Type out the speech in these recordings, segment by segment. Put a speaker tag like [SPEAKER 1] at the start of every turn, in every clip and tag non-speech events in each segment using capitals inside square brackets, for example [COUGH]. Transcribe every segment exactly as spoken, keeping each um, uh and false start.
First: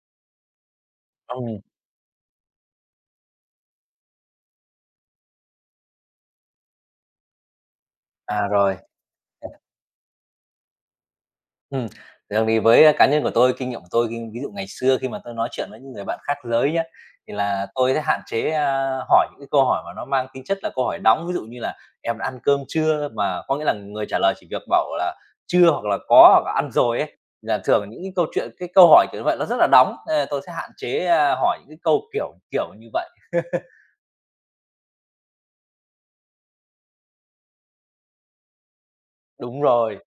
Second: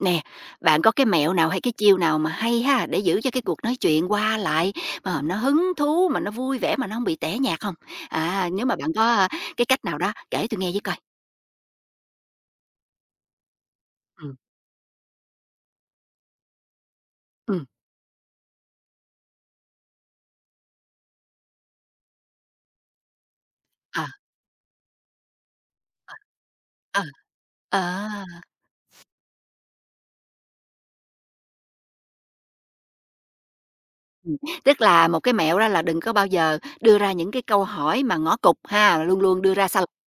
[SPEAKER 1] Nè, bạn có cái mẹo nào hay
[SPEAKER 2] Ừm,
[SPEAKER 1] cái chiêu nào mà hay ha, để giữ cho cái cuộc nói chuyện qua lại mà nó hứng thú, mà nó vui vẻ, mà nó không bị tẻ nhạt không? À,
[SPEAKER 2] à,
[SPEAKER 1] nếu mà
[SPEAKER 2] rồi,
[SPEAKER 1] bạn có, a, cái cách nào đó kể tôi nghe với coi.
[SPEAKER 2] ừm. Thường thì với, a, cá nhân của tôi, kinh nghiệm của tôi,
[SPEAKER 1] Ừ,
[SPEAKER 2] ví dụ ngày xưa khi mà tôi nói chuyện với những người bạn khác giới nhá, thì
[SPEAKER 1] ừ,
[SPEAKER 2] là tôi sẽ hạn chế, a, hỏi những cái câu hỏi mà nó mang tính chất là câu hỏi đóng. Ví dụ như là "Em đã ăn cơm chưa?" mà có nghĩa là
[SPEAKER 1] ờ.
[SPEAKER 2] người trả lời chỉ việc bảo là "Chưa" hoặc là "Có" hoặc là "Ăn rồi"
[SPEAKER 1] Ờ,
[SPEAKER 2] ấy, là
[SPEAKER 1] ờ,
[SPEAKER 2] thường những cái câu chuyện cái câu hỏi kiểu như vậy nó rất là đóng, nên là tôi sẽ hạn chế, a, hỏi những cái câu kiểu kiểu như vậy. [LAUGHS]
[SPEAKER 1] ừm, tức là một cái mẹo đó là đừng có bao giờ đưa ra những cái câu hỏi mà ngõ cụt ha, luôn luôn đưa
[SPEAKER 2] Đúng
[SPEAKER 1] ra sao
[SPEAKER 2] rồi,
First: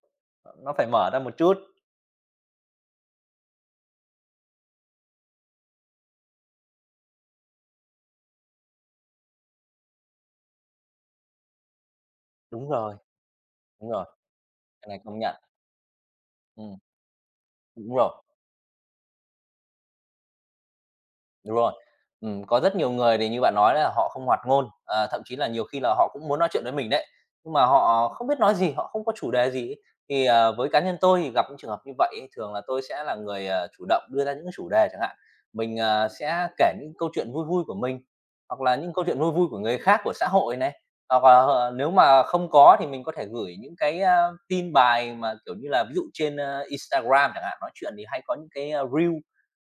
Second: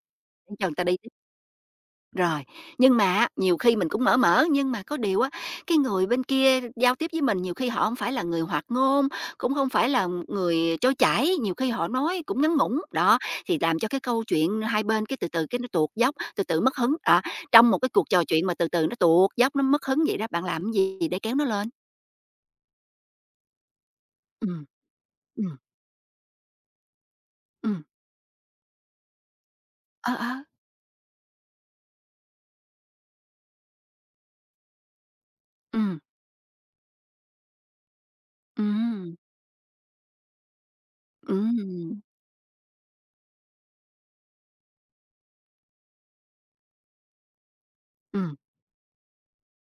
[SPEAKER 1] cho
[SPEAKER 2] nó
[SPEAKER 1] người ta
[SPEAKER 2] phải
[SPEAKER 1] đi.
[SPEAKER 2] mở ra một chút.
[SPEAKER 1] Rồi, nhưng mà á, nhiều khi mình cũng mở mở, nhưng mà có điều á, cái người bên kia giao tiếp với mình nhiều khi họ không phải là người hoạt ngôn, cũng không phải là người trôi chảy, nhiều khi họ nói cũng ngắn
[SPEAKER 2] Đúng
[SPEAKER 1] ngủn,
[SPEAKER 2] rồi,
[SPEAKER 1] đó, thì làm cho
[SPEAKER 2] đúng
[SPEAKER 1] cái
[SPEAKER 2] rồi,
[SPEAKER 1] câu chuyện hai
[SPEAKER 2] cái này
[SPEAKER 1] bên cái
[SPEAKER 2] công
[SPEAKER 1] từ
[SPEAKER 2] nhận.
[SPEAKER 1] từ cái nó tuột dốc, từ từ mất
[SPEAKER 2] Ừm,
[SPEAKER 1] hứng. Đó, trong một cái
[SPEAKER 2] đúng
[SPEAKER 1] cuộc
[SPEAKER 2] rồi.
[SPEAKER 1] trò chuyện mà từ từ nó tuột dốc, nó mất hứng vậy đó, bạn làm cái gì để kéo nó
[SPEAKER 2] Đúng
[SPEAKER 1] lên?
[SPEAKER 2] rồi. Ừm, có rất nhiều người thì như bạn nói là họ không hoạt
[SPEAKER 1] Ừ,
[SPEAKER 2] ngôn, ờ, thậm chí
[SPEAKER 1] ừ,
[SPEAKER 2] là nhiều khi là họ cũng muốn nói chuyện với mình đấy, nhưng mà
[SPEAKER 1] ừ,
[SPEAKER 2] họ không biết nói gì, họ không có chủ đề gì ấy.
[SPEAKER 1] ờ,
[SPEAKER 2] Thì,
[SPEAKER 1] ờ,
[SPEAKER 2] ờ, với cá nhân tôi thì gặp những trường hợp như vậy ấy, thường là tôi sẽ là người, ờ, chủ động đưa ra những chủ đề chẳng hạn. Mình,
[SPEAKER 1] ừ,
[SPEAKER 2] ờ, sẽ kể những câu chuyện vui vui của mình, hoặc
[SPEAKER 1] ừ,
[SPEAKER 2] là những câu chuyện vui vui của người khác, của xã hội này, hoặc là h nếu
[SPEAKER 1] ừ,
[SPEAKER 2] mà không có thì mình có thể gửi những cái, a, tin bài mà, kiểu như là, ví dụ trên, ơ, Instagram chẳng hạn, nói chuyện thì hay
[SPEAKER 1] ừ,
[SPEAKER 2] có những cái, a, Reel.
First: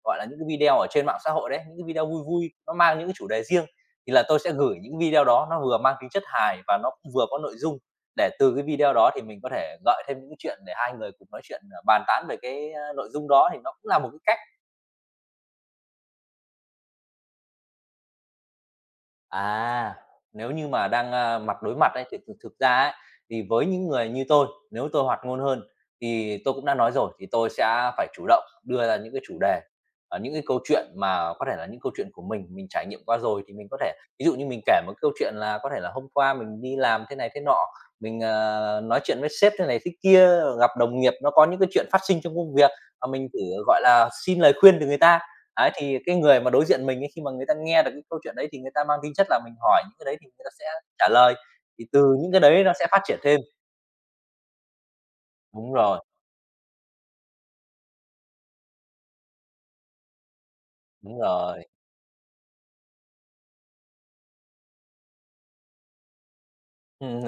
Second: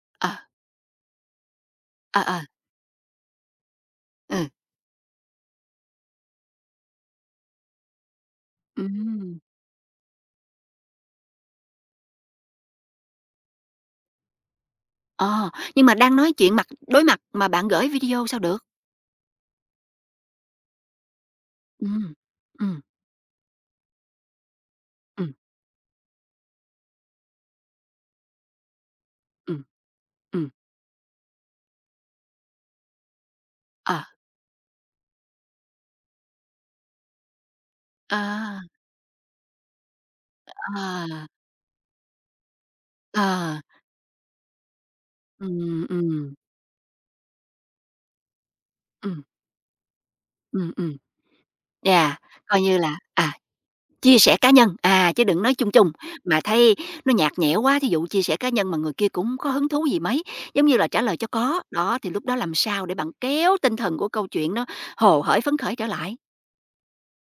[SPEAKER 2] Gọi là,
[SPEAKER 1] ờ,
[SPEAKER 2] những cái video ở trên mạng xã hội đấy, những cái video
[SPEAKER 1] ờ,
[SPEAKER 2] vui
[SPEAKER 1] ờ,
[SPEAKER 2] vui, nó mang những cái chủ đề riêng, thì là tôi
[SPEAKER 1] ừ,
[SPEAKER 2] sẽ gửi những video đó nó vừa mang tính chất hài và nó cũng vừa có nội dung, để từ cái video đó thì
[SPEAKER 1] ừm.
[SPEAKER 2] mình có thể gợi thêm những cái chuyện để hai người cùng nói chuyện, ờ, bàn tán về cái, a, nội dung đó thì nó cũng là một cái cách.
[SPEAKER 1] Ờ, nhưng mà đang nói chuyện mặt đối mặt mà bạn gửi video sao được?
[SPEAKER 2] À, nếu như mà đang, a, mặt đối mặt ấy,
[SPEAKER 1] Ừm,
[SPEAKER 2] thì thực thực ra
[SPEAKER 1] ừm,
[SPEAKER 2] ấy, thì với những người như tôi, nếu tôi hoạt
[SPEAKER 1] ừm,
[SPEAKER 2] ngôn hơn thì tôi cũng đã nói rồi, thì tôi sẽ phải chủ động đưa ra những cái chủ đề,
[SPEAKER 1] ừm,
[SPEAKER 2] ờ, những cái
[SPEAKER 1] ừm,
[SPEAKER 2] câu chuyện mà có thể là những câu chuyện của mình, mình trải nghiệm qua rồi thì mình có thể
[SPEAKER 1] ờ,
[SPEAKER 2] ví dụ như mình kể một câu chuyện là có thể là hôm qua mình đi làm thế này thế nọ, mình,
[SPEAKER 1] à,
[SPEAKER 2] ờ, nói chuyện với sếp thế này thế kia, gặp đồng
[SPEAKER 1] ờ,
[SPEAKER 2] nghiệp nó có những cái chuyện phát sinh trong công việc, mà mình
[SPEAKER 1] ờ,
[SPEAKER 2] thử, gọi là, xin lời khuyên từ người ta. Đấy,
[SPEAKER 1] ừm,
[SPEAKER 2] thì cái
[SPEAKER 1] ừm,
[SPEAKER 2] người mà đối diện mình ấy, khi mà người ta nghe được cái câu chuyện đấy thì người ta mang tính
[SPEAKER 1] ừm,
[SPEAKER 2] chất là mình hỏi những cái đấy thì người ta sẽ
[SPEAKER 1] ừm, ừm,
[SPEAKER 2] trả lời, thì từ
[SPEAKER 1] yeah,
[SPEAKER 2] những cái
[SPEAKER 1] coi
[SPEAKER 2] đấy nó
[SPEAKER 1] như
[SPEAKER 2] sẽ
[SPEAKER 1] là,
[SPEAKER 2] phát triển
[SPEAKER 1] à,
[SPEAKER 2] thêm.
[SPEAKER 1] chia sẻ cá nhân, à, chứ đừng nói chung
[SPEAKER 2] Đúng
[SPEAKER 1] chung,
[SPEAKER 2] rồi,
[SPEAKER 1] mà thấy nó nhạt nhẽo quá, thí dụ chia sẻ cá nhân mà người kia cũng có hứng thú gì mấy, giống như là trả lời
[SPEAKER 2] đúng
[SPEAKER 1] cho có.
[SPEAKER 2] rồi.
[SPEAKER 1] Đó, thì lúc đó làm sao để bạn kéo tinh thần của câu chuyện nó hồ hởi phấn khởi trở lại?
[SPEAKER 2] Ừm,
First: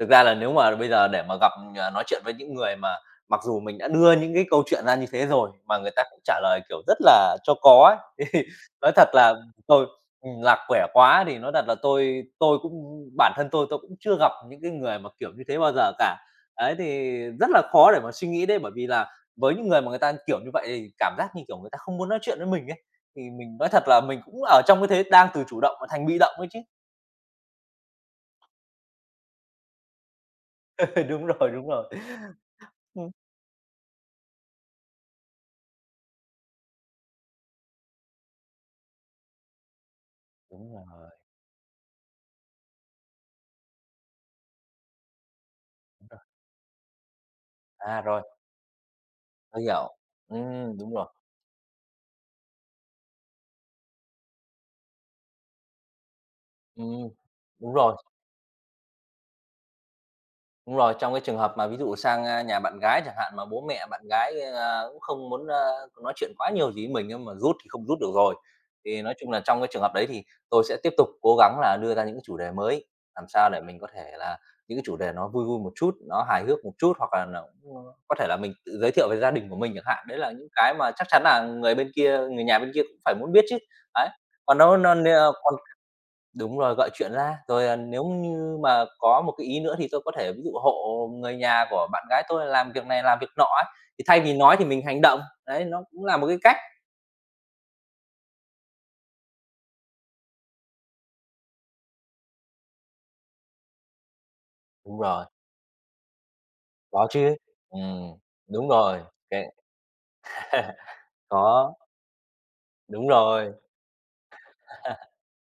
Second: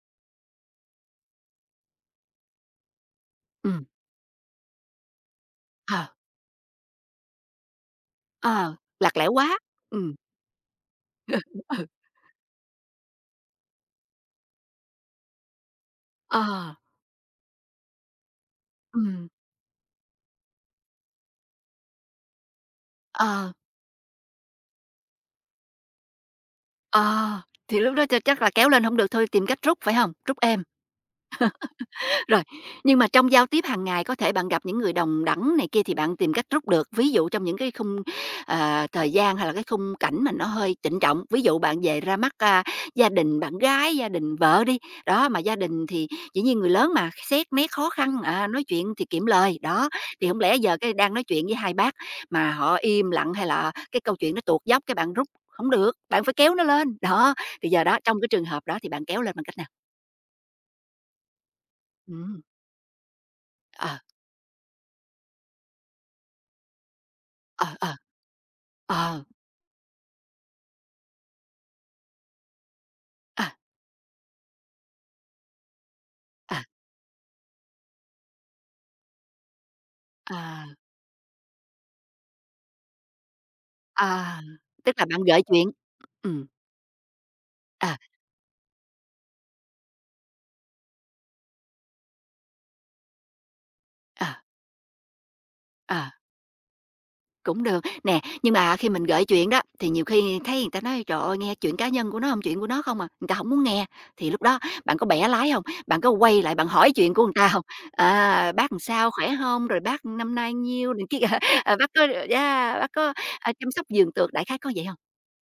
[SPEAKER 2] thực ra là nếu mà bây giờ để mà gặp, à, nói chuyện với những người mà mặc dù mình
[SPEAKER 1] Ừm,
[SPEAKER 2] đã đưa những cái câu chuyện ra như thế rồi mà người ta
[SPEAKER 1] ờ,
[SPEAKER 2] cũng trả lời, kiểu, rất là cho có ấy, [LAUGHS] thì
[SPEAKER 1] ờ,
[SPEAKER 2] nói thật
[SPEAKER 1] lạc lẽo
[SPEAKER 2] là
[SPEAKER 1] quá,
[SPEAKER 2] tôi
[SPEAKER 1] ừm,
[SPEAKER 2] ừm, lạc quẻ quá thì nói thật là
[SPEAKER 1] ừ,
[SPEAKER 2] tôi tôi cũng bản thân tôi, tôi cũng chưa gặp những cái người mà kiểu như thế bao giờ cả.
[SPEAKER 1] ờ.
[SPEAKER 2] Ấy, thì rất là khó để mà suy nghĩ đấy, bởi vì là
[SPEAKER 1] Ừm,
[SPEAKER 2] với những người mà người ta, kiểu như vậy, thì cảm giác như kiểu người ta không muốn nói chuyện với mình ấy, thì
[SPEAKER 1] ờ,
[SPEAKER 2] mình nói thật là mình cũng ở trong cái thế đang từ chủ động mà thành bị động ấy chứ.
[SPEAKER 1] ờ, thì lúc đó ch chắc là kéo lên hổng được thôi tìm cách rút, phải hông? Rút êm.
[SPEAKER 2] [LAUGHS] Đúng rồi, đúng rồi.
[SPEAKER 1] Rồi, nhưng mà
[SPEAKER 2] Ừm.
[SPEAKER 1] trong giao tiếp hàng ngày có thể bạn gặp những người đồng đẳng này kia thì bạn tìm cách rút được. Ví dụ trong những cái khung, ờ, thời gian hay là cái khung cảnh mà nó
[SPEAKER 2] Đúng
[SPEAKER 1] hơi trịnh
[SPEAKER 2] rồi.
[SPEAKER 1] trọng, ví dụ bạn về ra mắt, a, gia đình bạn gái, gia đình vợ đi, đó, mà gia đình thì dĩ nhiên người lớn mà, xét nét khó
[SPEAKER 2] À,
[SPEAKER 1] khăn,
[SPEAKER 2] rồi,
[SPEAKER 1] à, nói chuyện thì kiệm lời,
[SPEAKER 2] tôi
[SPEAKER 1] đó.
[SPEAKER 2] hiểu.
[SPEAKER 1] Thì không lẽ giờ
[SPEAKER 2] Ừm,
[SPEAKER 1] cái
[SPEAKER 2] đúng rồi.
[SPEAKER 1] đang nói chuyện với hai bác mà họ im lặng hay là cái câu chuyện nó tuột dốc cái bạn rút không được, bạn phải kéo nó lên.
[SPEAKER 2] Ừm,
[SPEAKER 1] Đó, thì
[SPEAKER 2] đúng
[SPEAKER 1] giờ
[SPEAKER 2] rồi,
[SPEAKER 1] đó, trong cái trường hợp đó thì bạn kéo lên bằng cách nào?
[SPEAKER 2] đúng rồi. Trong cái trường hợp mà ví dụ sang,
[SPEAKER 1] Ừm,
[SPEAKER 2] a, nhà bạn gái chẳng hạn, mà bố mẹ
[SPEAKER 1] ờ,
[SPEAKER 2] bạn gái, a, cũng không muốn, a, nói chuyện quá nhiều gì với mình nhưng mà rút thì
[SPEAKER 1] ờ,
[SPEAKER 2] không
[SPEAKER 1] ờ,
[SPEAKER 2] rút được rồi. Thì nói
[SPEAKER 1] ờ.
[SPEAKER 2] chung là trong cái trường hợp đấy thì tôi sẽ tiếp tục cố gắng là đưa ra những cái chủ đề mới, làm sao
[SPEAKER 1] À,
[SPEAKER 2] để mình có thể là những cái chủ đề nó vui vui một chút, nó hài
[SPEAKER 1] à,
[SPEAKER 2] hước một chút, hoặc là nó cũng, ơ, có thể là mình tự giới thiệu về gia đình của mình chẳng hạn. Đấy là những
[SPEAKER 1] à,
[SPEAKER 2] cái mà chắc chắn là người bên kia người nhà bên kia cũng phải muốn biết chứ. Đấy,
[SPEAKER 1] à,
[SPEAKER 2] còn nó
[SPEAKER 1] tức
[SPEAKER 2] nó n
[SPEAKER 1] là bạn gợi chuyện. Ừm,
[SPEAKER 2] Đúng rồi, gọi chuyện ra, rồi, à,
[SPEAKER 1] à,
[SPEAKER 2] nếu như mà có một cái ý nữa thì tôi có thể ví dụ hộ người nhà của bạn gái tôi làm việc này làm việc nọ ấy, thì thay vì
[SPEAKER 1] à,
[SPEAKER 2] nói thì mình hành động, đấy, nó cũng
[SPEAKER 1] à,
[SPEAKER 2] là một cái cách.
[SPEAKER 1] cũng được. Nè, nhưng mà khi mình gợi chuyện đó, thì nhiều khi thấy người ta nói: "Trời ơi, nghe chuyện cá nhân của nó hông, chuyện của nó không à", người ta hổng muốn nghe. Thì lúc đó bạn
[SPEAKER 2] Đúng
[SPEAKER 1] có
[SPEAKER 2] rồi,
[SPEAKER 1] bẻ lái hông? Bạn có quay lại bạn hỏi
[SPEAKER 2] có
[SPEAKER 1] chuyện của người
[SPEAKER 2] chứ.
[SPEAKER 1] ta hông?
[SPEAKER 2] Ừm,
[SPEAKER 1] À,
[SPEAKER 2] đúng
[SPEAKER 1] "Bác làm
[SPEAKER 2] rồi,
[SPEAKER 1] sao, khỏe
[SPEAKER 2] cái
[SPEAKER 1] hông? Rồi bác năm nay
[SPEAKER 2] [LAUGHS]
[SPEAKER 1] nhiêu?" này kia, [LAUGHS]
[SPEAKER 2] có,
[SPEAKER 1] à, "Bác có yeah, bác
[SPEAKER 2] đúng
[SPEAKER 1] có, à,
[SPEAKER 2] rồi.
[SPEAKER 1] chăm sóc vườn tược", đại khái có vậy hông?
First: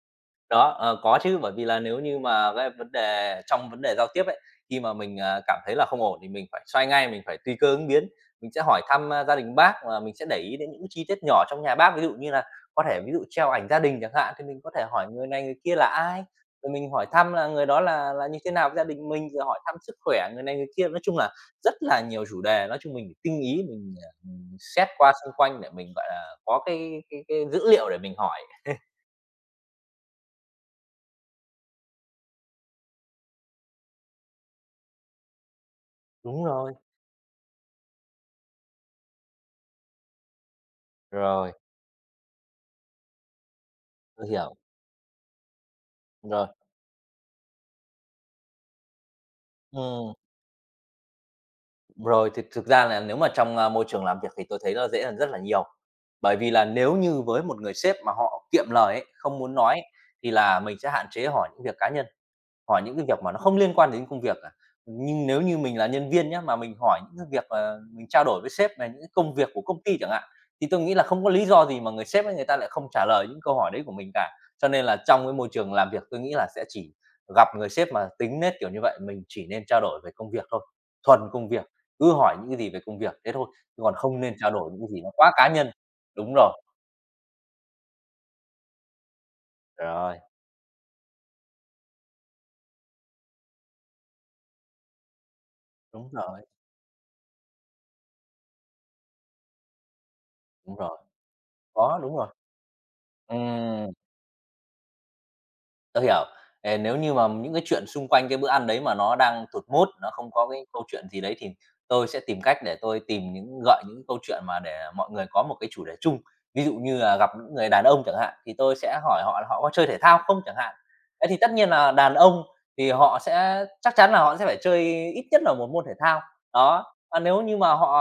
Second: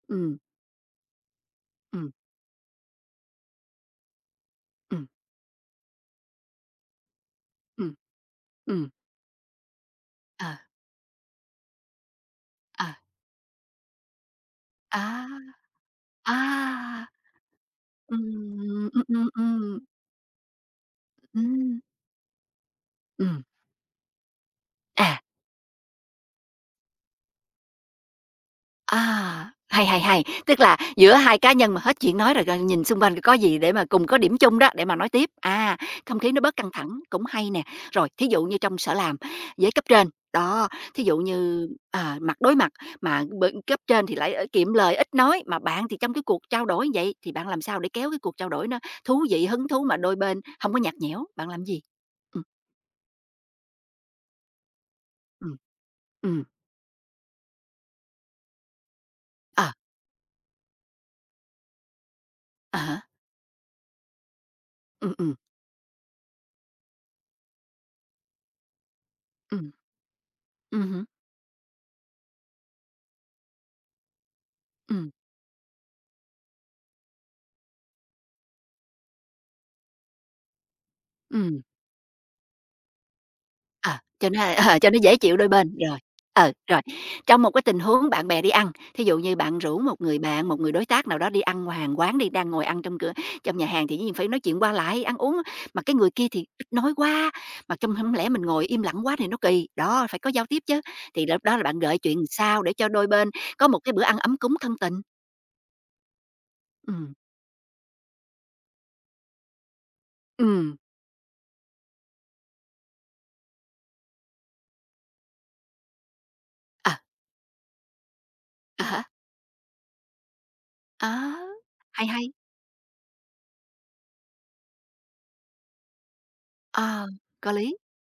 [SPEAKER 1] Ừm,
[SPEAKER 2] Đó, ờ, có chứ, bởi vì là nếu
[SPEAKER 1] ừm,
[SPEAKER 2] như mà cái vấn đề trong vấn đề giao tiếp ấy, khi mà
[SPEAKER 1] ừm,
[SPEAKER 2] mình, à, cảm thấy là không ổn thì mình phải xoay ngay, mình phải tùy cơ ứng
[SPEAKER 1] ừm.
[SPEAKER 2] biến. Mình sẽ hỏi
[SPEAKER 1] Ừm,
[SPEAKER 2] thăm, a, gia đình bác và mình sẽ để
[SPEAKER 1] ờ,
[SPEAKER 2] ý đến những chi tiết nhỏ trong nhà bác, ví dụ như là có
[SPEAKER 1] ờ,
[SPEAKER 2] thể ví dụ treo ảnh gia đình chẳng hạn, thì mình có thể hỏi
[SPEAKER 1] à,
[SPEAKER 2] người này người kia là ai, rồi mình hỏi
[SPEAKER 1] à.
[SPEAKER 2] thăm là người đó là là như thế nào với gia
[SPEAKER 1] Ừm, ừm,
[SPEAKER 2] đình
[SPEAKER 1] ừm,
[SPEAKER 2] mình, rồi hỏi thăm
[SPEAKER 1] ừm,
[SPEAKER 2] sức khỏe người này người kia. Nói chung là rất
[SPEAKER 1] ừm,
[SPEAKER 2] là nhiều chủ đề, nói chung mình phải tinh
[SPEAKER 1] ừm,
[SPEAKER 2] ý, mình, à, ừm, xét qua
[SPEAKER 1] à,
[SPEAKER 2] xung quanh để mình, gọi là, có cái cái cái dữ liệu để mình hỏi.
[SPEAKER 1] à, hay, hay, hay, tức là giữa hai cá nhân mà hết chuyện nói rồi, rồi nhìn xung quanh có gì để mà cùng có điểm chung đó, để mà nói tiếp, à, không khí nó
[SPEAKER 2] Đúng
[SPEAKER 1] bớt căng
[SPEAKER 2] rồi,
[SPEAKER 1] thẳng cũng hay nè. Rồi, thí dụ như trong sở làm với cấp trên, đó, thí dụ
[SPEAKER 2] rồi,
[SPEAKER 1] như, à, mặt đối mặt mà bên cấp trên thì
[SPEAKER 2] tôi
[SPEAKER 1] lại, ờ,
[SPEAKER 2] hiểu.
[SPEAKER 1] kiệm lời, ít nói, mà bạn thì trong cái cuộc
[SPEAKER 2] Rồi,
[SPEAKER 1] trao đổi như vậy thì bạn làm sao để kéo cái cuộc trao đổi nó thú vị, hứng thú mà
[SPEAKER 2] ừm,
[SPEAKER 1] đôi bên hông có nhạt nhẽo, bạn làm gì?
[SPEAKER 2] rồi
[SPEAKER 1] Ừm,
[SPEAKER 2] thực thực ra là nếu mà trong, a, môi trường làm việc thì tôi thấy nó dễ hơn rất là
[SPEAKER 1] ừm.
[SPEAKER 2] nhiều. Bởi
[SPEAKER 1] Ừm,
[SPEAKER 2] vì là nếu như với một người sếp mà họ kiệm lời ấy, không muốn
[SPEAKER 1] ờ,
[SPEAKER 2] nói ấy, thì là mình sẽ hạn chế hỏi những việc cá nhân. Hỏi những
[SPEAKER 1] à.
[SPEAKER 2] cái việc mà nó không liên quan đến công việc à?
[SPEAKER 1] Ừm,
[SPEAKER 2] Nhưng
[SPEAKER 1] ừm,
[SPEAKER 2] nếu như mình là nhân viên nhé mà mình hỏi những cái việc mà mình trao đổi với sếp về những cái công việc của
[SPEAKER 1] ừm,
[SPEAKER 2] công ty chẳng hạn, thì tôi
[SPEAKER 1] ừm
[SPEAKER 2] nghĩ là
[SPEAKER 1] hứm,
[SPEAKER 2] không có lý do gì mà người sếp ấy người ta lại không trả lời những câu hỏi đấy của mình cả. Cho nên là
[SPEAKER 1] ừm,
[SPEAKER 2] trong cái môi trường làm việc tôi nghĩ là sẽ chỉ gặp người sếp mà tính nết kiểu như vậy, mình chỉ nên trao đổi về công việc thôi, thuần công
[SPEAKER 1] ừm,
[SPEAKER 2] việc, cứ hỏi những cái gì về công việc thế thôi, chứ
[SPEAKER 1] ờ,
[SPEAKER 2] còn không
[SPEAKER 1] cho
[SPEAKER 2] nên
[SPEAKER 1] nó,
[SPEAKER 2] trao đổi
[SPEAKER 1] [LAUGHS] ờ,
[SPEAKER 2] những cái
[SPEAKER 1] cho nó
[SPEAKER 2] gì nó
[SPEAKER 1] dễ
[SPEAKER 2] quá
[SPEAKER 1] chịu đôi
[SPEAKER 2] cá nhân.
[SPEAKER 1] bên, rồi,
[SPEAKER 2] Đúng
[SPEAKER 1] ờ,
[SPEAKER 2] rồi,
[SPEAKER 1] rồi. Trong một cái tình huống bạn bè đi ăn, thí dụ như bạn rủ một
[SPEAKER 2] rồi,
[SPEAKER 1] người bạn, một người đối tác nào đó đi ăn ngoài hàng quán đi, đang ngồi ăn trong cửa trong nhà hàng thì dĩ nhiên phải nói chuyện qua lại, ăn uống, mà cái người
[SPEAKER 2] đúng
[SPEAKER 1] kia thì
[SPEAKER 2] rồi,
[SPEAKER 1] ít nói quá, mà trong hông lẽ mình ngồi im lặng quá thì nó kỳ, đó, phải có giao tiếp
[SPEAKER 2] đúng
[SPEAKER 1] chứ.
[SPEAKER 2] rồi,
[SPEAKER 1] Thì lúc đó là bạn gợi
[SPEAKER 2] có, đúng
[SPEAKER 1] chuyện
[SPEAKER 2] rồi.
[SPEAKER 1] sao để cho đôi bên có một
[SPEAKER 2] Ừm.
[SPEAKER 1] cái bữa ăn ấm cúng thân tình.
[SPEAKER 2] Tôi hiểu. Ờ, nếu
[SPEAKER 1] Ừm,
[SPEAKER 2] như mà những cái chuyện xung quanh cái bữa ăn đấy mà nó đang tụt mood, nó không có cái
[SPEAKER 1] ừm,
[SPEAKER 2] câu chuyện gì đấy thì tôi sẽ tìm cách để tôi tìm những gợi những câu chuyện mà để mọi người có một cái chủ đề chung. Ví dụ
[SPEAKER 1] ờ,
[SPEAKER 2] như là gặp những người đàn ông chẳng hạn, thì tôi
[SPEAKER 1] à
[SPEAKER 2] sẽ
[SPEAKER 1] há,
[SPEAKER 2] hỏi họ là họ có chơi thể thao không chẳng hạn.
[SPEAKER 1] á,
[SPEAKER 2] Thế thì tất nhiên là
[SPEAKER 1] hay
[SPEAKER 2] đàn
[SPEAKER 1] hay,
[SPEAKER 2] ông thì họ sẽ chắc chắn là họ sẽ phải chơi ít nhất là một môn thể thao. Đó,
[SPEAKER 1] ờ,
[SPEAKER 2] à, nếu
[SPEAKER 1] có
[SPEAKER 2] như mà
[SPEAKER 1] lý,
[SPEAKER 2] họ,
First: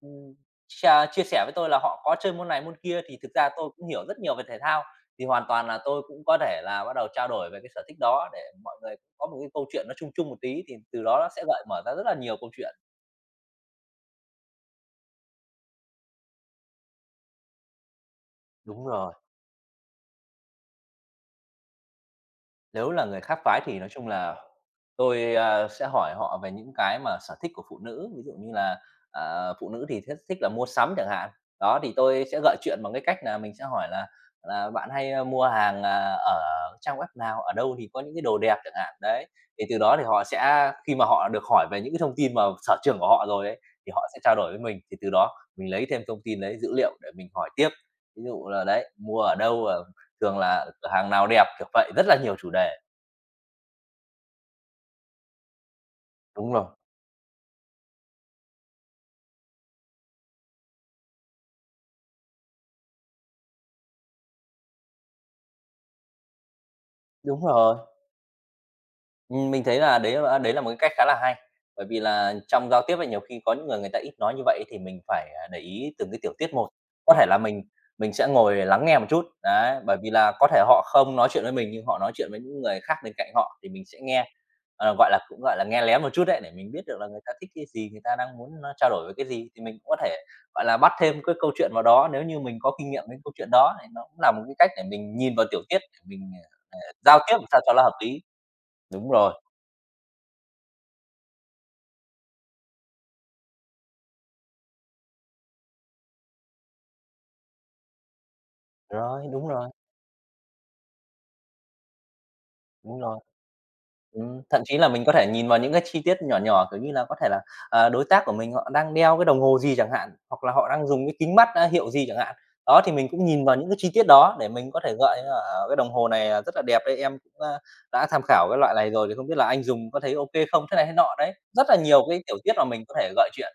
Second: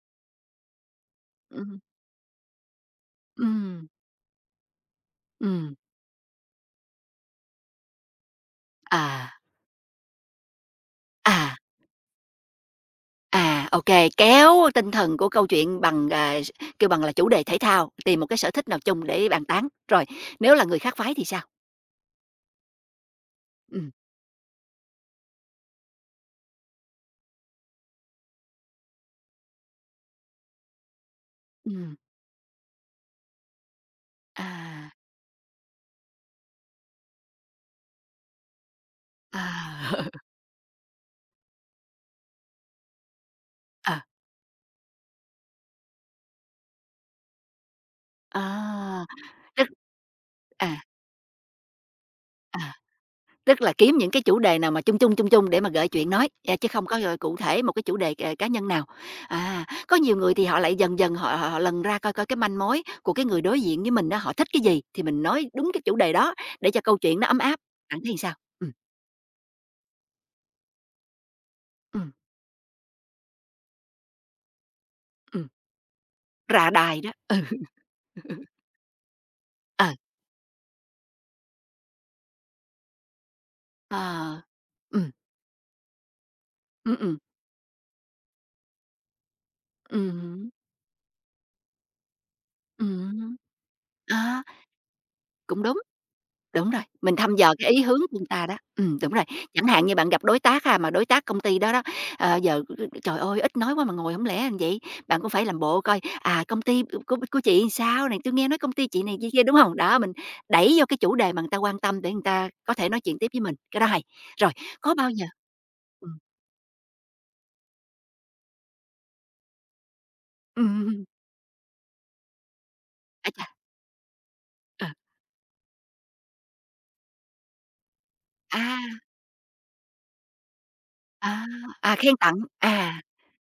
[SPEAKER 2] ừm, ch chia sẻ với tôi
[SPEAKER 1] ừm.
[SPEAKER 2] là họ có chơi môn này môn kia thì thực ra tôi
[SPEAKER 1] Ừm,
[SPEAKER 2] cũng hiểu rất nhiều về thể thao, thì hoàn toàn
[SPEAKER 1] ừm,
[SPEAKER 2] là tôi cũng có thể là bắt đầu trao đổi về cái sở thích đó để mọi người có
[SPEAKER 1] à,
[SPEAKER 2] một cái câu chuyện nó chung chung một tí, thì từ đó nó sẽ
[SPEAKER 1] à,
[SPEAKER 2] gợi mở ra rất là nhiều câu chuyện.
[SPEAKER 1] à, ok, kéo tinh thần của câu chuyện bằng, à, s kêu bằng là, chủ đề thể thao, tìm một cái sở thích nào
[SPEAKER 2] Đúng
[SPEAKER 1] chung
[SPEAKER 2] rồi.
[SPEAKER 1] để bàn tán. Rồi, nếu là người khác phái thì sao?
[SPEAKER 2] Nếu là người khác phái thì nói
[SPEAKER 1] Ừm,
[SPEAKER 2] chung là tôi, a, sẽ hỏi họ về những cái mà sở thích của phụ nữ, ví dụ như là, à, phụ nữ thì thích thích là mua sắm chẳng hạn. Đó, thì
[SPEAKER 1] ừm,
[SPEAKER 2] tôi sẽ gợi chuyện bằng cái cách là mình sẽ hỏi là là "Bạn
[SPEAKER 1] à,
[SPEAKER 2] hay, a, mua hàng, à, ở trang web nào? Ở đâu thì có những cái đồ đẹp?" chẳng hạn. Đấy,
[SPEAKER 1] à,
[SPEAKER 2] thì từ đó thì
[SPEAKER 1] [LAUGHS]
[SPEAKER 2] họ sẽ khi mà họ được hỏi về những cái thông tin mà sở trường của họ rồi ấy, thì
[SPEAKER 1] ờ,
[SPEAKER 2] họ sẽ trao đổi với mình, thì từ đó mình lấy thêm thông tin lấy dữ liệu để mình hỏi tiếp. Ví
[SPEAKER 1] ờ,
[SPEAKER 2] dụ là đấy,
[SPEAKER 1] à,
[SPEAKER 2] mua ở đâu,
[SPEAKER 1] rất
[SPEAKER 2] ờ, thường là
[SPEAKER 1] à,
[SPEAKER 2] cửa hàng nào đẹp, kiểu vậy, rất là nhiều chủ đề.
[SPEAKER 1] à. Tức là kiếm những cái chủ đề nào mà chung chung, chung chung để mà gợi chuyện nói,
[SPEAKER 2] Đúng
[SPEAKER 1] à,
[SPEAKER 2] rồi,
[SPEAKER 1] chứ không có, ờ, cụ thể một cái chủ đề, ờ, cá nhân nào. À, có nhiều người thì họ lại dần dần họ họ họ lần ra coi coi cái manh mối của cái người đối diện với mình đó họ thích cái gì thì mình nói đúng cái chủ đề đó để cho câu chuyện nó ấm
[SPEAKER 2] đúng
[SPEAKER 1] áp.
[SPEAKER 2] rồi.
[SPEAKER 1] Bạn thấy sao? Ừ,
[SPEAKER 2] Ừm, mình thấy là đấy là đấy là một cái cách khá là hay, bởi
[SPEAKER 1] ừ,
[SPEAKER 2] vì là trong giao tiếp ấy, nhiều khi có những người người ta ít nói như vậy thì mình phải,
[SPEAKER 1] ừ,
[SPEAKER 2] à, để ý từng cái tiểu tiết một.
[SPEAKER 1] ra đài đó.
[SPEAKER 2] Có thể
[SPEAKER 1] Ừ,
[SPEAKER 2] là mình mình sẽ ngồi lắng nghe một chút, đấy,
[SPEAKER 1] ờ,
[SPEAKER 2] bởi vì là có thể họ không nói chuyện với mình nhưng họ nói chuyện với những người khác bên cạnh họ thì mình sẽ nghe,
[SPEAKER 1] ờ,
[SPEAKER 2] ờ,
[SPEAKER 1] ừm,
[SPEAKER 2] gọi là, cũng, gọi là, nghe lén một chút đấy, để mình biết
[SPEAKER 1] ừm,
[SPEAKER 2] được là
[SPEAKER 1] ừm,
[SPEAKER 2] người ta thích cái gì, người ta đang muốn, ơ, trao đổi với cái gì thì mình cũng có
[SPEAKER 1] ừm
[SPEAKER 2] thể,
[SPEAKER 1] hứm,
[SPEAKER 2] gọi là, bắt thêm cái câu chuyện vào đó nếu như mình có kinh nghiệm với câu
[SPEAKER 1] ừm
[SPEAKER 2] chuyện đó, thì nó cũng là một cái cách để mình nhìn vào tiểu
[SPEAKER 1] cũng đúng.
[SPEAKER 2] tiết để mình
[SPEAKER 1] Đúng rồi, mình
[SPEAKER 2] giao tiếp
[SPEAKER 1] thăm
[SPEAKER 2] làm
[SPEAKER 1] dò
[SPEAKER 2] sao
[SPEAKER 1] cái
[SPEAKER 2] cho
[SPEAKER 1] ý
[SPEAKER 2] nó
[SPEAKER 1] hướng
[SPEAKER 2] hợp lý.
[SPEAKER 1] của người ta đó. Ừm,
[SPEAKER 2] Đúng
[SPEAKER 1] đúng rồi,
[SPEAKER 2] rồi,
[SPEAKER 1] chẳng hạn như bạn gặp đối tác à mà đối tác công ty đó đó, ờ, giờ, ừ, ừ, trời ơi, ít nói quá mà ngồi không lẽ làm vậy, bạn cũng phải làm bộ coi, à, công ty của của chị sao này, tôi nghe nói công ty chị này
[SPEAKER 2] rồi,
[SPEAKER 1] kia kia,
[SPEAKER 2] đúng
[SPEAKER 1] đúng
[SPEAKER 2] rồi,
[SPEAKER 1] không? Đó, mình đẩy vô cái chủ đề mà người ta quan tâm để người ta có thể nói
[SPEAKER 2] đúng
[SPEAKER 1] chuyện
[SPEAKER 2] rồi.
[SPEAKER 1] tiếp với mình, cái đó hay.
[SPEAKER 2] Ừm,
[SPEAKER 1] Rồi,
[SPEAKER 2] thậm chí là
[SPEAKER 1] có
[SPEAKER 2] mình
[SPEAKER 1] bao
[SPEAKER 2] có
[SPEAKER 1] giờ
[SPEAKER 2] thể nhìn vào những cái chi
[SPEAKER 1] ừm,
[SPEAKER 2] tiết nhỏ nhỏ, kiểu như là, có thể là, ờ, đối tác của mình họ đang đeo cái đồng hồ gì chẳng hạn, hoặc là
[SPEAKER 1] ừm,
[SPEAKER 2] họ
[SPEAKER 1] ừm,
[SPEAKER 2] đang
[SPEAKER 1] ừm,
[SPEAKER 2] dùng cái kính mắt, a, hiệu gì chẳng hạn. Đó, thì mình cũng
[SPEAKER 1] ái chà,
[SPEAKER 2] nhìn vào những cái chi tiết đó để mình có
[SPEAKER 1] ờ,
[SPEAKER 2] thể gợi ra, ờ, "Cái đồng hồ này, à, rất là đẹp đấy, em cũng, a, đã tham khảo cái loại
[SPEAKER 1] à,
[SPEAKER 2] này rồi thì không biết là anh dùng có thấy ô kê không?" Thế này thế nọ đấy.
[SPEAKER 1] à,
[SPEAKER 2] Rất là
[SPEAKER 1] à,
[SPEAKER 2] nhiều
[SPEAKER 1] khen
[SPEAKER 2] cái tiểu
[SPEAKER 1] tặng,
[SPEAKER 2] tiết mà mình có
[SPEAKER 1] à.
[SPEAKER 2] thể gợi chuyện.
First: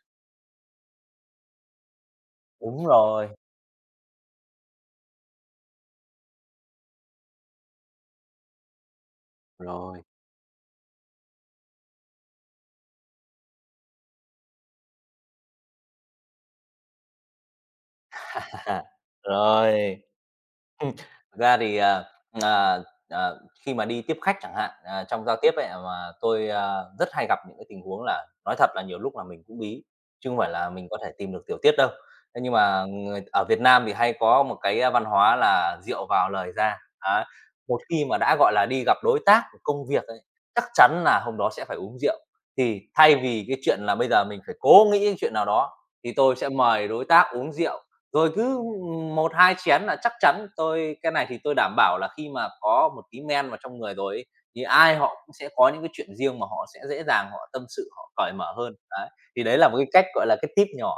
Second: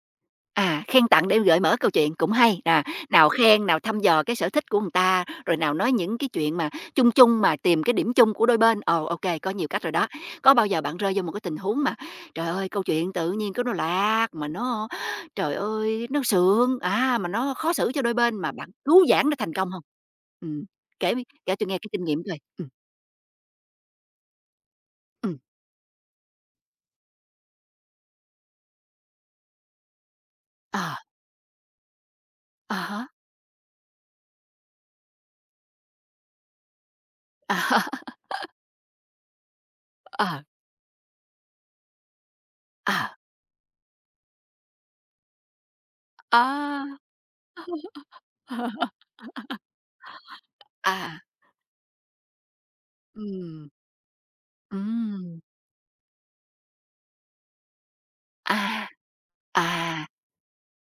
[SPEAKER 1] À, khen tặng để gợi mở câu chuyện cũng hay, à,
[SPEAKER 2] Đúng rồi,
[SPEAKER 1] nào khen, nào thăm dò cái sở thích của người ta, rồi nào nói những cái chuyện mà chung chung mà tìm cái điểm chung của đôi bên. Ồ, ok, có nhiều cách rồi
[SPEAKER 2] rồi.
[SPEAKER 1] đó. Có bao giờ bạn rơi vô một cái tình huống mà, trời ơi, câu chuyện tự nhiên cái nó lạc, mà nó, trời ơi, nó sượng, à, mà nó khó xử cho đôi bên mà
[SPEAKER 2] [LAUGHS]
[SPEAKER 1] bạn
[SPEAKER 2] À,
[SPEAKER 1] cứu vãn nó thành công không?
[SPEAKER 2] rồi.
[SPEAKER 1] Ừm,
[SPEAKER 2] Ừm,
[SPEAKER 1] kể
[SPEAKER 2] thực
[SPEAKER 1] kể
[SPEAKER 2] ra
[SPEAKER 1] tui
[SPEAKER 2] thì,
[SPEAKER 1] nghe cái kinh
[SPEAKER 2] ờ,
[SPEAKER 1] nghiệm coi. Ừm,
[SPEAKER 2] ờ, ờ, khi mà đi tiếp khách chẳng hạn, à, trong
[SPEAKER 1] ừm,
[SPEAKER 2] giao tiếp ấy, ờ, mà tôi, ờ, rất hay gặp những cái tình huống là nói thật là nhiều lúc là mình cũng bí, chứ không phải là mình
[SPEAKER 1] ờ,
[SPEAKER 2] có thể tìm được tiểu tiết đâu. Thế nhưng
[SPEAKER 1] à
[SPEAKER 2] mà
[SPEAKER 1] há,
[SPEAKER 2] người ở Việt Nam thì hay có một cái, ờ, văn hóa là rượu vào lời ra, á.
[SPEAKER 1] à
[SPEAKER 2] Một
[SPEAKER 1] há,
[SPEAKER 2] khi mà đã, gọi là, đi gặp đối tác của công việc ấy,
[SPEAKER 1] ờ,
[SPEAKER 2] chắc chắn là hôm đó sẽ phải uống rượu. Thì
[SPEAKER 1] à,
[SPEAKER 2] thay
[SPEAKER 1] à.
[SPEAKER 2] vì cái chuyện là bây giờ mình phải cố nghĩ cái chuyện nào đó, thì tôi sẽ mời đối tác uống rượu rồi cứ,
[SPEAKER 1] [LAUGHS]
[SPEAKER 2] một hai chén là chắc chắn tôi cái
[SPEAKER 1] À,
[SPEAKER 2] này thì tôi đảm bảo là khi mà có một tí men vào
[SPEAKER 1] ừm,
[SPEAKER 2] trong người rồi ấy, thì ai họ cũng
[SPEAKER 1] ừm.
[SPEAKER 2] sẽ có những cái chuyện riêng mà họ sẽ dễ dàng họ tâm sự, họ cởi mở hơn.
[SPEAKER 1] À,
[SPEAKER 2] Đấy, thì đấy là một cái
[SPEAKER 1] à,
[SPEAKER 2] cách, gọi là, cái tip nhỏ.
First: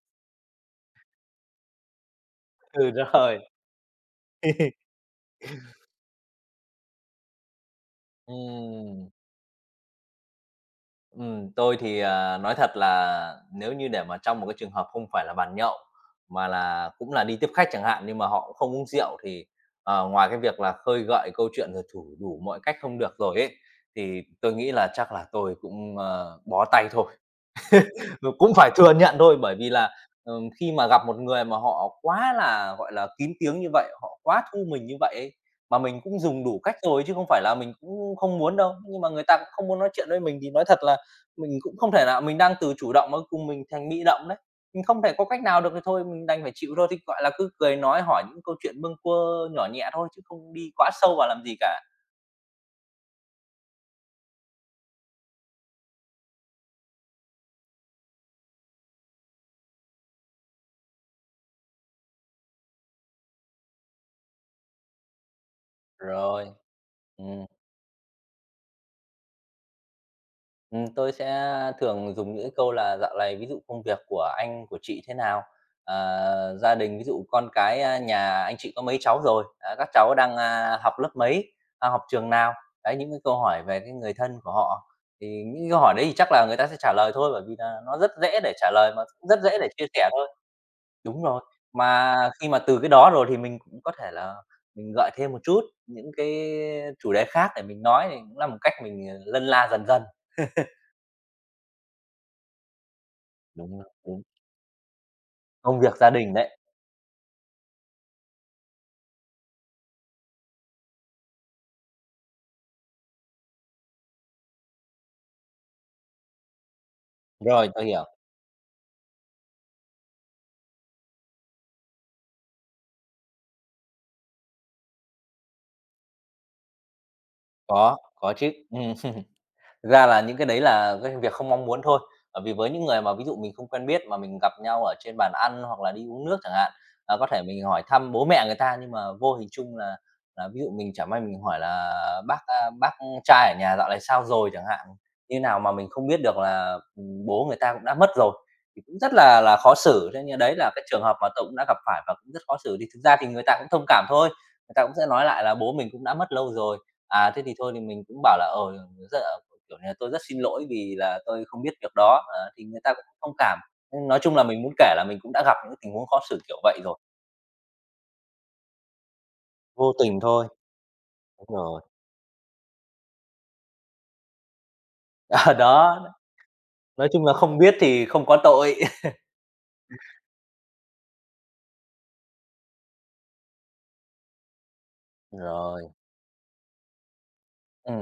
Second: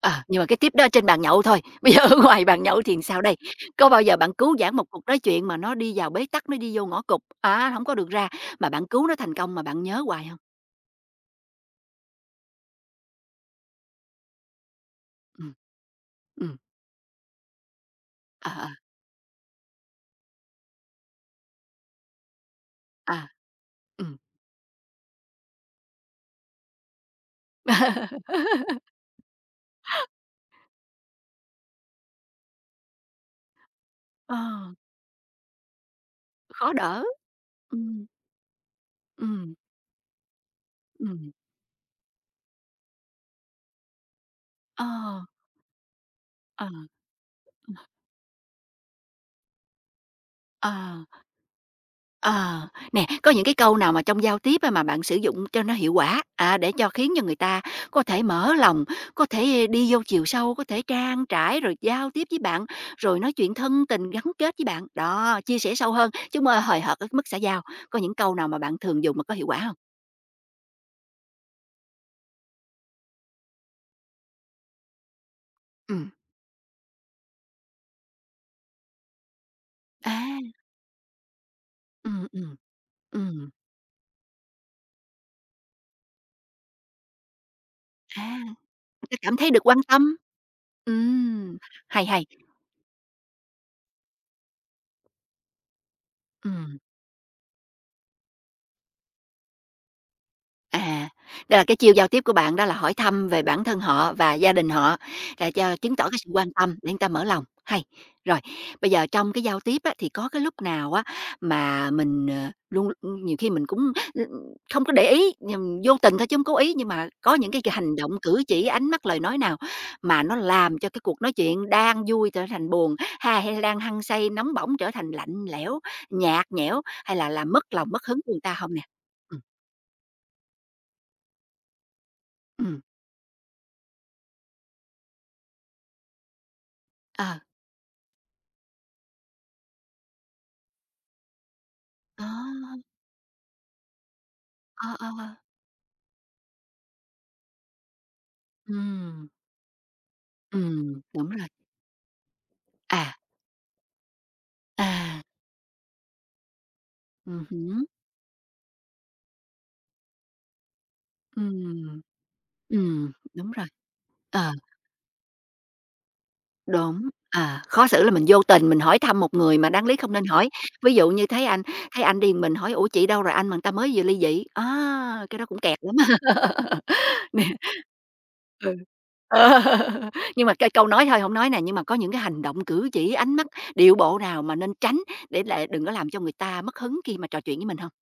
[SPEAKER 1] ờ, nhưng mà cái tip đó trên bàn nhậu thôi, [LAUGHS] bây giờ ở ngoài bàn
[SPEAKER 2] [LAUGHS]
[SPEAKER 1] nhậu
[SPEAKER 2] Ừ,
[SPEAKER 1] thì sao đây?
[SPEAKER 2] rồi.
[SPEAKER 1] Có bao giờ bạn cứu
[SPEAKER 2] [LAUGHS]
[SPEAKER 1] vãn một cuộc nói chuyện mà nó đi vào bế tắc, nó đi vô ngõ cụt, à hổng có được ra, mà bạn cứu
[SPEAKER 2] Ừm.
[SPEAKER 1] nó thành công mà bạn nhớ hoài hông?
[SPEAKER 2] Ừm, tôi thì, à, nói thật là nếu như để mà trong một cái trường hợp không phải là
[SPEAKER 1] Ừm.
[SPEAKER 2] bàn nhậu, mà
[SPEAKER 1] Ừm,
[SPEAKER 2] là cũng là đi tiếp khách chẳng hạn, nhưng mà họ
[SPEAKER 1] ờ,
[SPEAKER 2] cũng
[SPEAKER 1] ờ,
[SPEAKER 2] không uống rượu thì, ờ, ngoài cái việc là khơi gợi câu chuyện rồi thủ đủ mọi cách không
[SPEAKER 1] à,
[SPEAKER 2] được rồi ấy,
[SPEAKER 1] ừm.
[SPEAKER 2] thì tôi nghĩ là chắc là tôi cũng, ờ, bó tay thôi. Ờ, cũng phải
[SPEAKER 1] [LAUGHS]
[SPEAKER 2] thừa nhận thôi, bởi vì là, ừm, khi mà gặp một người mà họ quá là, gọi là, kín tiếng như vậy, họ
[SPEAKER 1] Ờ,
[SPEAKER 2] quá thu mình như vậy ấy, mà mình cũng dùng đủ
[SPEAKER 1] khó
[SPEAKER 2] cách rồi
[SPEAKER 1] đỡ,
[SPEAKER 2] chứ không phải là mình
[SPEAKER 1] ừm,
[SPEAKER 2] cũng không muốn đâu. Nhưng mà người ta cũng
[SPEAKER 1] ừm,
[SPEAKER 2] không muốn nói chuyện với mình thì nói thật là
[SPEAKER 1] ừm,
[SPEAKER 2] mình cũng không thể nào mình đang từ chủ động mà cùng mình thành bị động đấy.
[SPEAKER 1] ờ,
[SPEAKER 2] Mình không thể có cách nào được thì thôi, mình đành phải
[SPEAKER 1] ờ,
[SPEAKER 2] chịu thôi, thì, gọi là, cứ cười nói hỏi những câu chuyện bâng quơ nhỏ nhẹ thôi chứ không đi quá
[SPEAKER 1] ờ.
[SPEAKER 2] sâu vào làm gì cả.
[SPEAKER 1] Ờ, nè, có những cái câu nào mà trong giao tiếp á mà bạn sử dụng cho nó hiệu quả, à, để cho khiến cho người ta có thể mở lòng, có thể đi vô chiều sâu, có thể trang trải rồi giao tiếp với bạn, rồi nói chuyện thân tình gắn kết với bạn, đó, chia sẻ sâu hơn, chứ hông
[SPEAKER 2] Rồi.
[SPEAKER 1] ơ hời hợt ở cái mức xã
[SPEAKER 2] Ừm.
[SPEAKER 1] giao. Có những câu nào mà bạn thường dùng mà có hiệu quả không?
[SPEAKER 2] Ừm, tôi sẽ thường dùng những cái câu là "Dạo này ví dụ công việc của anh, của chị thế nào?
[SPEAKER 1] Ừm,
[SPEAKER 2] Ờ, gia đình, ví dụ con cái, a, nhà anh chị có mấy cháu rồi? Á, các
[SPEAKER 1] à,
[SPEAKER 2] cháu đang, a, học lớp mấy? À, học
[SPEAKER 1] ừm,
[SPEAKER 2] trường nào?"
[SPEAKER 1] ừm,
[SPEAKER 2] Đấy, những cái câu
[SPEAKER 1] ừm,
[SPEAKER 2] hỏi về cái người thân của họ, thì những cái câu hỏi đấy thì chắc là người ta sẽ trả lời thôi, bởi vì là nó rất
[SPEAKER 1] à,
[SPEAKER 2] dễ để trả lời mà
[SPEAKER 1] người ta
[SPEAKER 2] cũng
[SPEAKER 1] cảm
[SPEAKER 2] rất dễ
[SPEAKER 1] thấy được
[SPEAKER 2] để
[SPEAKER 1] quan
[SPEAKER 2] chia sẻ
[SPEAKER 1] tâm.
[SPEAKER 2] thôi. Đúng rồi,
[SPEAKER 1] Ừm, hay,
[SPEAKER 2] mà
[SPEAKER 1] hay,
[SPEAKER 2] khi mà từ cái đó rồi thì mình cũng có thể là mình gợi thêm một chút những cái
[SPEAKER 1] ừm.
[SPEAKER 2] chủ đề khác để mình nói, thì cũng là một cách mình, ờ, lân la dần dần.
[SPEAKER 1] À, đó là cái chiêu giao tiếp của bạn đó là hỏi thăm về bản
[SPEAKER 2] Đúng
[SPEAKER 1] thân họ
[SPEAKER 2] rồi.
[SPEAKER 1] và gia đình họ, để cho
[SPEAKER 2] Công
[SPEAKER 1] chứng
[SPEAKER 2] việc
[SPEAKER 1] tỏ
[SPEAKER 2] gia
[SPEAKER 1] cái sự
[SPEAKER 2] đình
[SPEAKER 1] quan
[SPEAKER 2] đấy.
[SPEAKER 1] tâm để người ta mở lòng, hay. Rồi, bây giờ trong cái giao tiếp á, thì có cái lúc nào á, mà mình, ờ, luôn nhiều khi mình cũng, ưm, không có để ý, nhưng vô tình thôi chứ không cố ý, nhưng mà có những cái
[SPEAKER 2] Rồi, tôi
[SPEAKER 1] hành
[SPEAKER 2] hiểu.
[SPEAKER 1] động, cử chỉ, ánh mắt, lời nói nào mà nó làm cho cái cuộc nói chuyện đang vui trở thành buồn, ha hay đang hăng say, nóng bỏng trở thành lạnh lẽo, nhạt nhẽo, hay là làm mất lòng,
[SPEAKER 2] Có,
[SPEAKER 1] mất hứng của
[SPEAKER 2] có
[SPEAKER 1] người
[SPEAKER 2] chứ.
[SPEAKER 1] ta không nè?
[SPEAKER 2] Ừm,
[SPEAKER 1] Ừm,
[SPEAKER 2] Thực ra là những cái đấy là cái việc không mong muốn thôi, bởi vì với
[SPEAKER 1] ừm,
[SPEAKER 2] những người mà ví dụ mình không quen biết mà mình gặp nhau ở trên bàn ăn hoặc là đi uống nước chẳng hạn, à, có
[SPEAKER 1] ờ.
[SPEAKER 2] thể mình hỏi thăm bố mẹ người ta nhưng mà vô hình chung là là ví dụ mình chả may mình hỏi là
[SPEAKER 1] Ờ,
[SPEAKER 2] "Bác, a, bác trai ở nhà dạo này sao rồi?" chẳng hạn,
[SPEAKER 1] ờ, ờ, ờ.
[SPEAKER 2] như nào mà mình không biết được là, ừm, bố người ta cũng đã mất rồi, thì cũng rất
[SPEAKER 1] Ừm,
[SPEAKER 2] là là khó xử. Thế nên đấy là cái
[SPEAKER 1] ừm,
[SPEAKER 2] trường hợp
[SPEAKER 1] đúng
[SPEAKER 2] mà tôi
[SPEAKER 1] rồi.
[SPEAKER 2] cũng đã gặp phải và cũng rất khó xử, thì thực
[SPEAKER 1] À,
[SPEAKER 2] ra thì người ta cũng thông cảm thôi, người ta cũng sẽ
[SPEAKER 1] à,
[SPEAKER 2] nói lại là "Bố mình cũng đã mất lâu rồi." À, thế
[SPEAKER 1] ừm
[SPEAKER 2] thì thôi thì
[SPEAKER 1] hứm,
[SPEAKER 2] mình cũng bảo là "Ờ, giờ kiểu như là "Tôi rất xin lỗi vì là tôi không biết việc
[SPEAKER 1] ừm,
[SPEAKER 2] đó." Ờ, thì người ta cũng
[SPEAKER 1] ừm,
[SPEAKER 2] thông
[SPEAKER 1] đúng
[SPEAKER 2] cảm.
[SPEAKER 1] rồi,
[SPEAKER 2] Nhưng nói chung là
[SPEAKER 1] ờ,
[SPEAKER 2] mình muốn kể là mình cũng đã gặp những tình huống khó xử kiểu vậy rồi,
[SPEAKER 1] đúng, à, khó xử là mình vô tình mình hỏi thăm một người mà đáng
[SPEAKER 2] vô
[SPEAKER 1] lý không
[SPEAKER 2] tình
[SPEAKER 1] nên
[SPEAKER 2] thôi.
[SPEAKER 1] hỏi. Ví dụ như thấy
[SPEAKER 2] Đúng
[SPEAKER 1] anh
[SPEAKER 2] rồi.
[SPEAKER 1] thấy anh đi một mình hỏi: "Ủa, chị đâu rồi anh?" mà người ta mới vừa ly dị, á, cái
[SPEAKER 2] [LAUGHS]
[SPEAKER 1] đó
[SPEAKER 2] Ờ,
[SPEAKER 1] cũng kẹt lắm.
[SPEAKER 2] đó,
[SPEAKER 1] [LAUGHS]
[SPEAKER 2] nói chung là
[SPEAKER 1] Nè.
[SPEAKER 2] không biết thì không có
[SPEAKER 1] Ừ.
[SPEAKER 2] tội. [LAUGHS]
[SPEAKER 1] Ờ, [LAUGHS] nhưng mà cái câu nói thôi hổng nói nè, nhưng mà có những cái hành động cử chỉ, ánh mắt, điệu bộ nào mà nên tránh để lại đừng
[SPEAKER 2] Rồi.
[SPEAKER 1] có làm cho người ta mất hứng khi mà trò chuyện với mình hông?
[SPEAKER 2] Ừ.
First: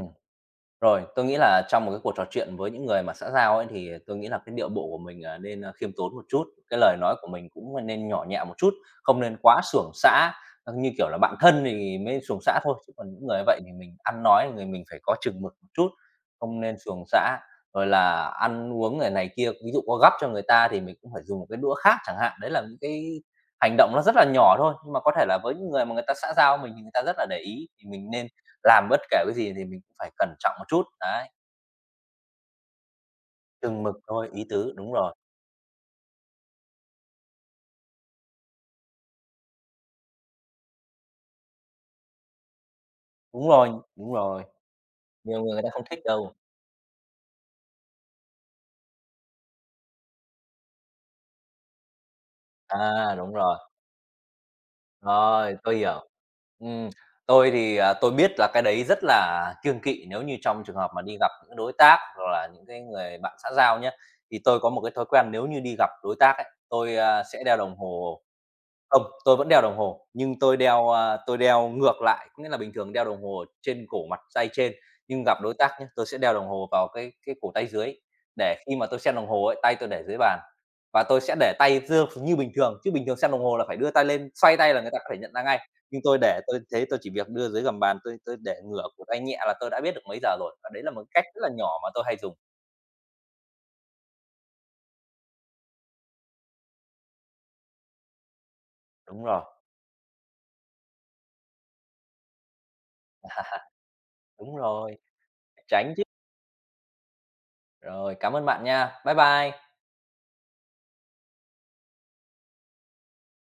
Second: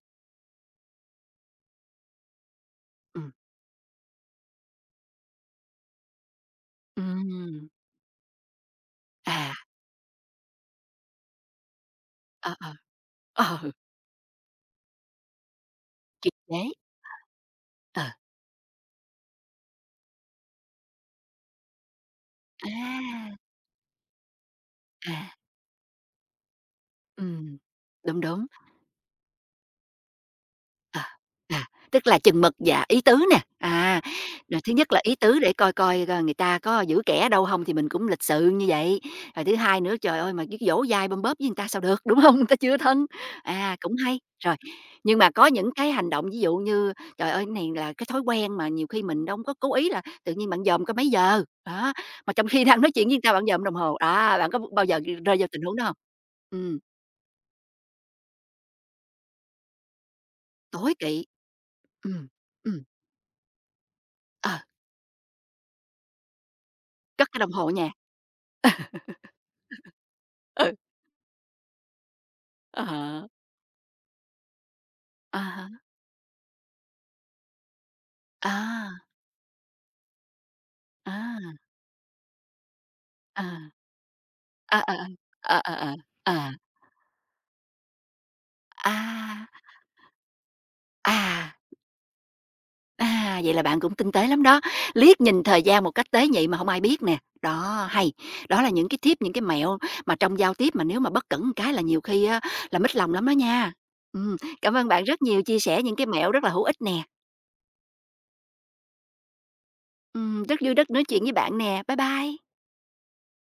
[SPEAKER 2] Rồi, tôi nghĩ là trong một cái cuộc trò chuyện với những người mà
[SPEAKER 1] Ừm.
[SPEAKER 2] xã giao ấy, thì tôi nghĩ là cái điệu bộ của mình, à, nên, a, khiêm tốn một chút, cái lời nói của mình
[SPEAKER 1] Ừm,
[SPEAKER 2] cũng, nên nhỏ nhẹ một chút, không nên
[SPEAKER 1] à,
[SPEAKER 2] quá suồng xã. Ờ, như kiểu là bạn thân thì mới suồng
[SPEAKER 1] ờ,
[SPEAKER 2] xã
[SPEAKER 1] ờ,
[SPEAKER 2] thôi, chứ còn những người như vậy
[SPEAKER 1] ờ,
[SPEAKER 2] thì mình ăn nói người mình phải có chừng mực một chút,
[SPEAKER 1] kiềm
[SPEAKER 2] không
[SPEAKER 1] chế.
[SPEAKER 2] nên suồng xã. Rồi
[SPEAKER 1] Ờ,
[SPEAKER 2] là ăn uống này này kia, ví dụ có gắp cho người ta thì mình cũng phải dùng một cái đũa khác chẳng hạn, đấy là những cái
[SPEAKER 1] à,
[SPEAKER 2] hành động nó rất là nhỏ thôi, nhưng mà có
[SPEAKER 1] à,
[SPEAKER 2] thể là với những người mà người ta xã giao mình thì người ta rất là để
[SPEAKER 1] ừm,
[SPEAKER 2] ý, thì mình
[SPEAKER 1] đúng,
[SPEAKER 2] nên
[SPEAKER 1] đúng.
[SPEAKER 2] làm bất kể cái gì thì mình cũng phải cẩn trọng một chút,
[SPEAKER 1] Ờ,
[SPEAKER 2] đấy,
[SPEAKER 1] à, tức là chừng mực và ý tứ nè,
[SPEAKER 2] chừng mực
[SPEAKER 1] à,
[SPEAKER 2] thôi, ý
[SPEAKER 1] rồi thứ
[SPEAKER 2] tứ,
[SPEAKER 1] nhất
[SPEAKER 2] đúng
[SPEAKER 1] là ý
[SPEAKER 2] rồi,
[SPEAKER 1] tứ để coi coi, ơ, người ta có giữ kẻ đâu không thì mình cũng lịch sự như vậy. Rồi thứ hai nữa, trời ơi, mà cứ dỗ dai bôm bóp với người ta sao được, đúng không? [LAUGHS] Người ta chưa thân,
[SPEAKER 2] đúng rồi,
[SPEAKER 1] à, cũng
[SPEAKER 2] đúng
[SPEAKER 1] hay.
[SPEAKER 2] rồi,
[SPEAKER 1] Rồi, nhưng mà
[SPEAKER 2] nhiều
[SPEAKER 1] có
[SPEAKER 2] người người ta
[SPEAKER 1] những
[SPEAKER 2] không
[SPEAKER 1] cái
[SPEAKER 2] thích
[SPEAKER 1] hành động
[SPEAKER 2] đâu.
[SPEAKER 1] ví dụ như, trời ơi, cái này là cái thói quen mà nhiều khi mình đâu có cố ý là tự nhiên bạn dòm coi mấy giờ, đó, mà trong khi [LAUGHS] đang nói chuyện với
[SPEAKER 2] À,
[SPEAKER 1] người ta
[SPEAKER 2] đúng
[SPEAKER 1] bạn
[SPEAKER 2] rồi,
[SPEAKER 1] dòm đồng hồ, à bạn có bao giờ rơi vào
[SPEAKER 2] rồi,
[SPEAKER 1] tình huống
[SPEAKER 2] tôi
[SPEAKER 1] đó không?
[SPEAKER 2] hiểu.
[SPEAKER 1] Ừm,
[SPEAKER 2] Ừm, tôi thì, à, tôi biết là cái đấy rất là kiêng kỵ nếu như trong trường hợp
[SPEAKER 1] tối
[SPEAKER 2] mà đi
[SPEAKER 1] kỵ,
[SPEAKER 2] gặp những cái đối tác
[SPEAKER 1] ừm,
[SPEAKER 2] hoặc là những cái
[SPEAKER 1] ừm,
[SPEAKER 2] người bạn xã giao nhá, thì
[SPEAKER 1] ờ,
[SPEAKER 2] tôi có một cái thói quen nếu như đi gặp đối tác ấy, tôi, a,
[SPEAKER 1] cất cái
[SPEAKER 2] sẽ
[SPEAKER 1] đồng
[SPEAKER 2] đeo
[SPEAKER 1] hồ ở.
[SPEAKER 2] đồng hồ. Không, tôi vẫn đeo đồng hồ, nhưng tôi
[SPEAKER 1] Ừ,
[SPEAKER 2] đeo, a, tôi đeo ngược lại, có nghĩa là bình thường đeo đồng
[SPEAKER 1] à
[SPEAKER 2] hồ trên cổ mặt tay trên, nhưng gặp đối
[SPEAKER 1] à
[SPEAKER 2] tác nhá, tôi sẽ đeo đồng hồ vào cái cái cổ tay dưới, để khi mà tôi
[SPEAKER 1] há,
[SPEAKER 2] xem đồng hồ ấy, tay tôi để dưới bàn và tôi
[SPEAKER 1] à,
[SPEAKER 2] sẽ để tay dơ như bình thường, chứ bình thường xem
[SPEAKER 1] à,
[SPEAKER 2] đồng hồ là phải đưa tay lên, xoay tay
[SPEAKER 1] à,
[SPEAKER 2] là người
[SPEAKER 1] à,
[SPEAKER 2] ta có thể nhận ra
[SPEAKER 1] à,
[SPEAKER 2] ngay.
[SPEAKER 1] à, à, à,
[SPEAKER 2] Nhưng tôi để tôi thế tôi chỉ việc đưa dưới gầm bàn, tôi tôi để ngửa
[SPEAKER 1] à,
[SPEAKER 2] cổ tay
[SPEAKER 1] à,
[SPEAKER 2] nhẹ là tôi đã biết được mấy giờ rồi, và đấy là một cách rất là
[SPEAKER 1] à,
[SPEAKER 2] nhỏ mà tôi hay dùng.
[SPEAKER 1] à, vậy là bạn cũng tinh tế lắm đó, liếc nhìn thời gian một cách tế nhị mà không ai biết nè. Đó, hay, đó là những cái tip,
[SPEAKER 2] Đúng
[SPEAKER 1] những cái
[SPEAKER 2] rồi,
[SPEAKER 1] mẹo mà trong giao tiếp mà nếu mà bất cẩn một cái là nhiều khi á là mít lòng lắm đó nha.
[SPEAKER 2] [LAUGHS]
[SPEAKER 1] Ừm,
[SPEAKER 2] đúng
[SPEAKER 1] cảm ơn
[SPEAKER 2] rồi,
[SPEAKER 1] bạn rất nhiều chia sẻ
[SPEAKER 2] tránh
[SPEAKER 1] những
[SPEAKER 2] chứ.
[SPEAKER 1] cái mẹo rất là hữu ích nè.
[SPEAKER 2] Rồi, cảm ơn bạn nha. Bye bye.
[SPEAKER 1] Ừm, rất vui rất nói chuyện với bạn nè. Bye bye.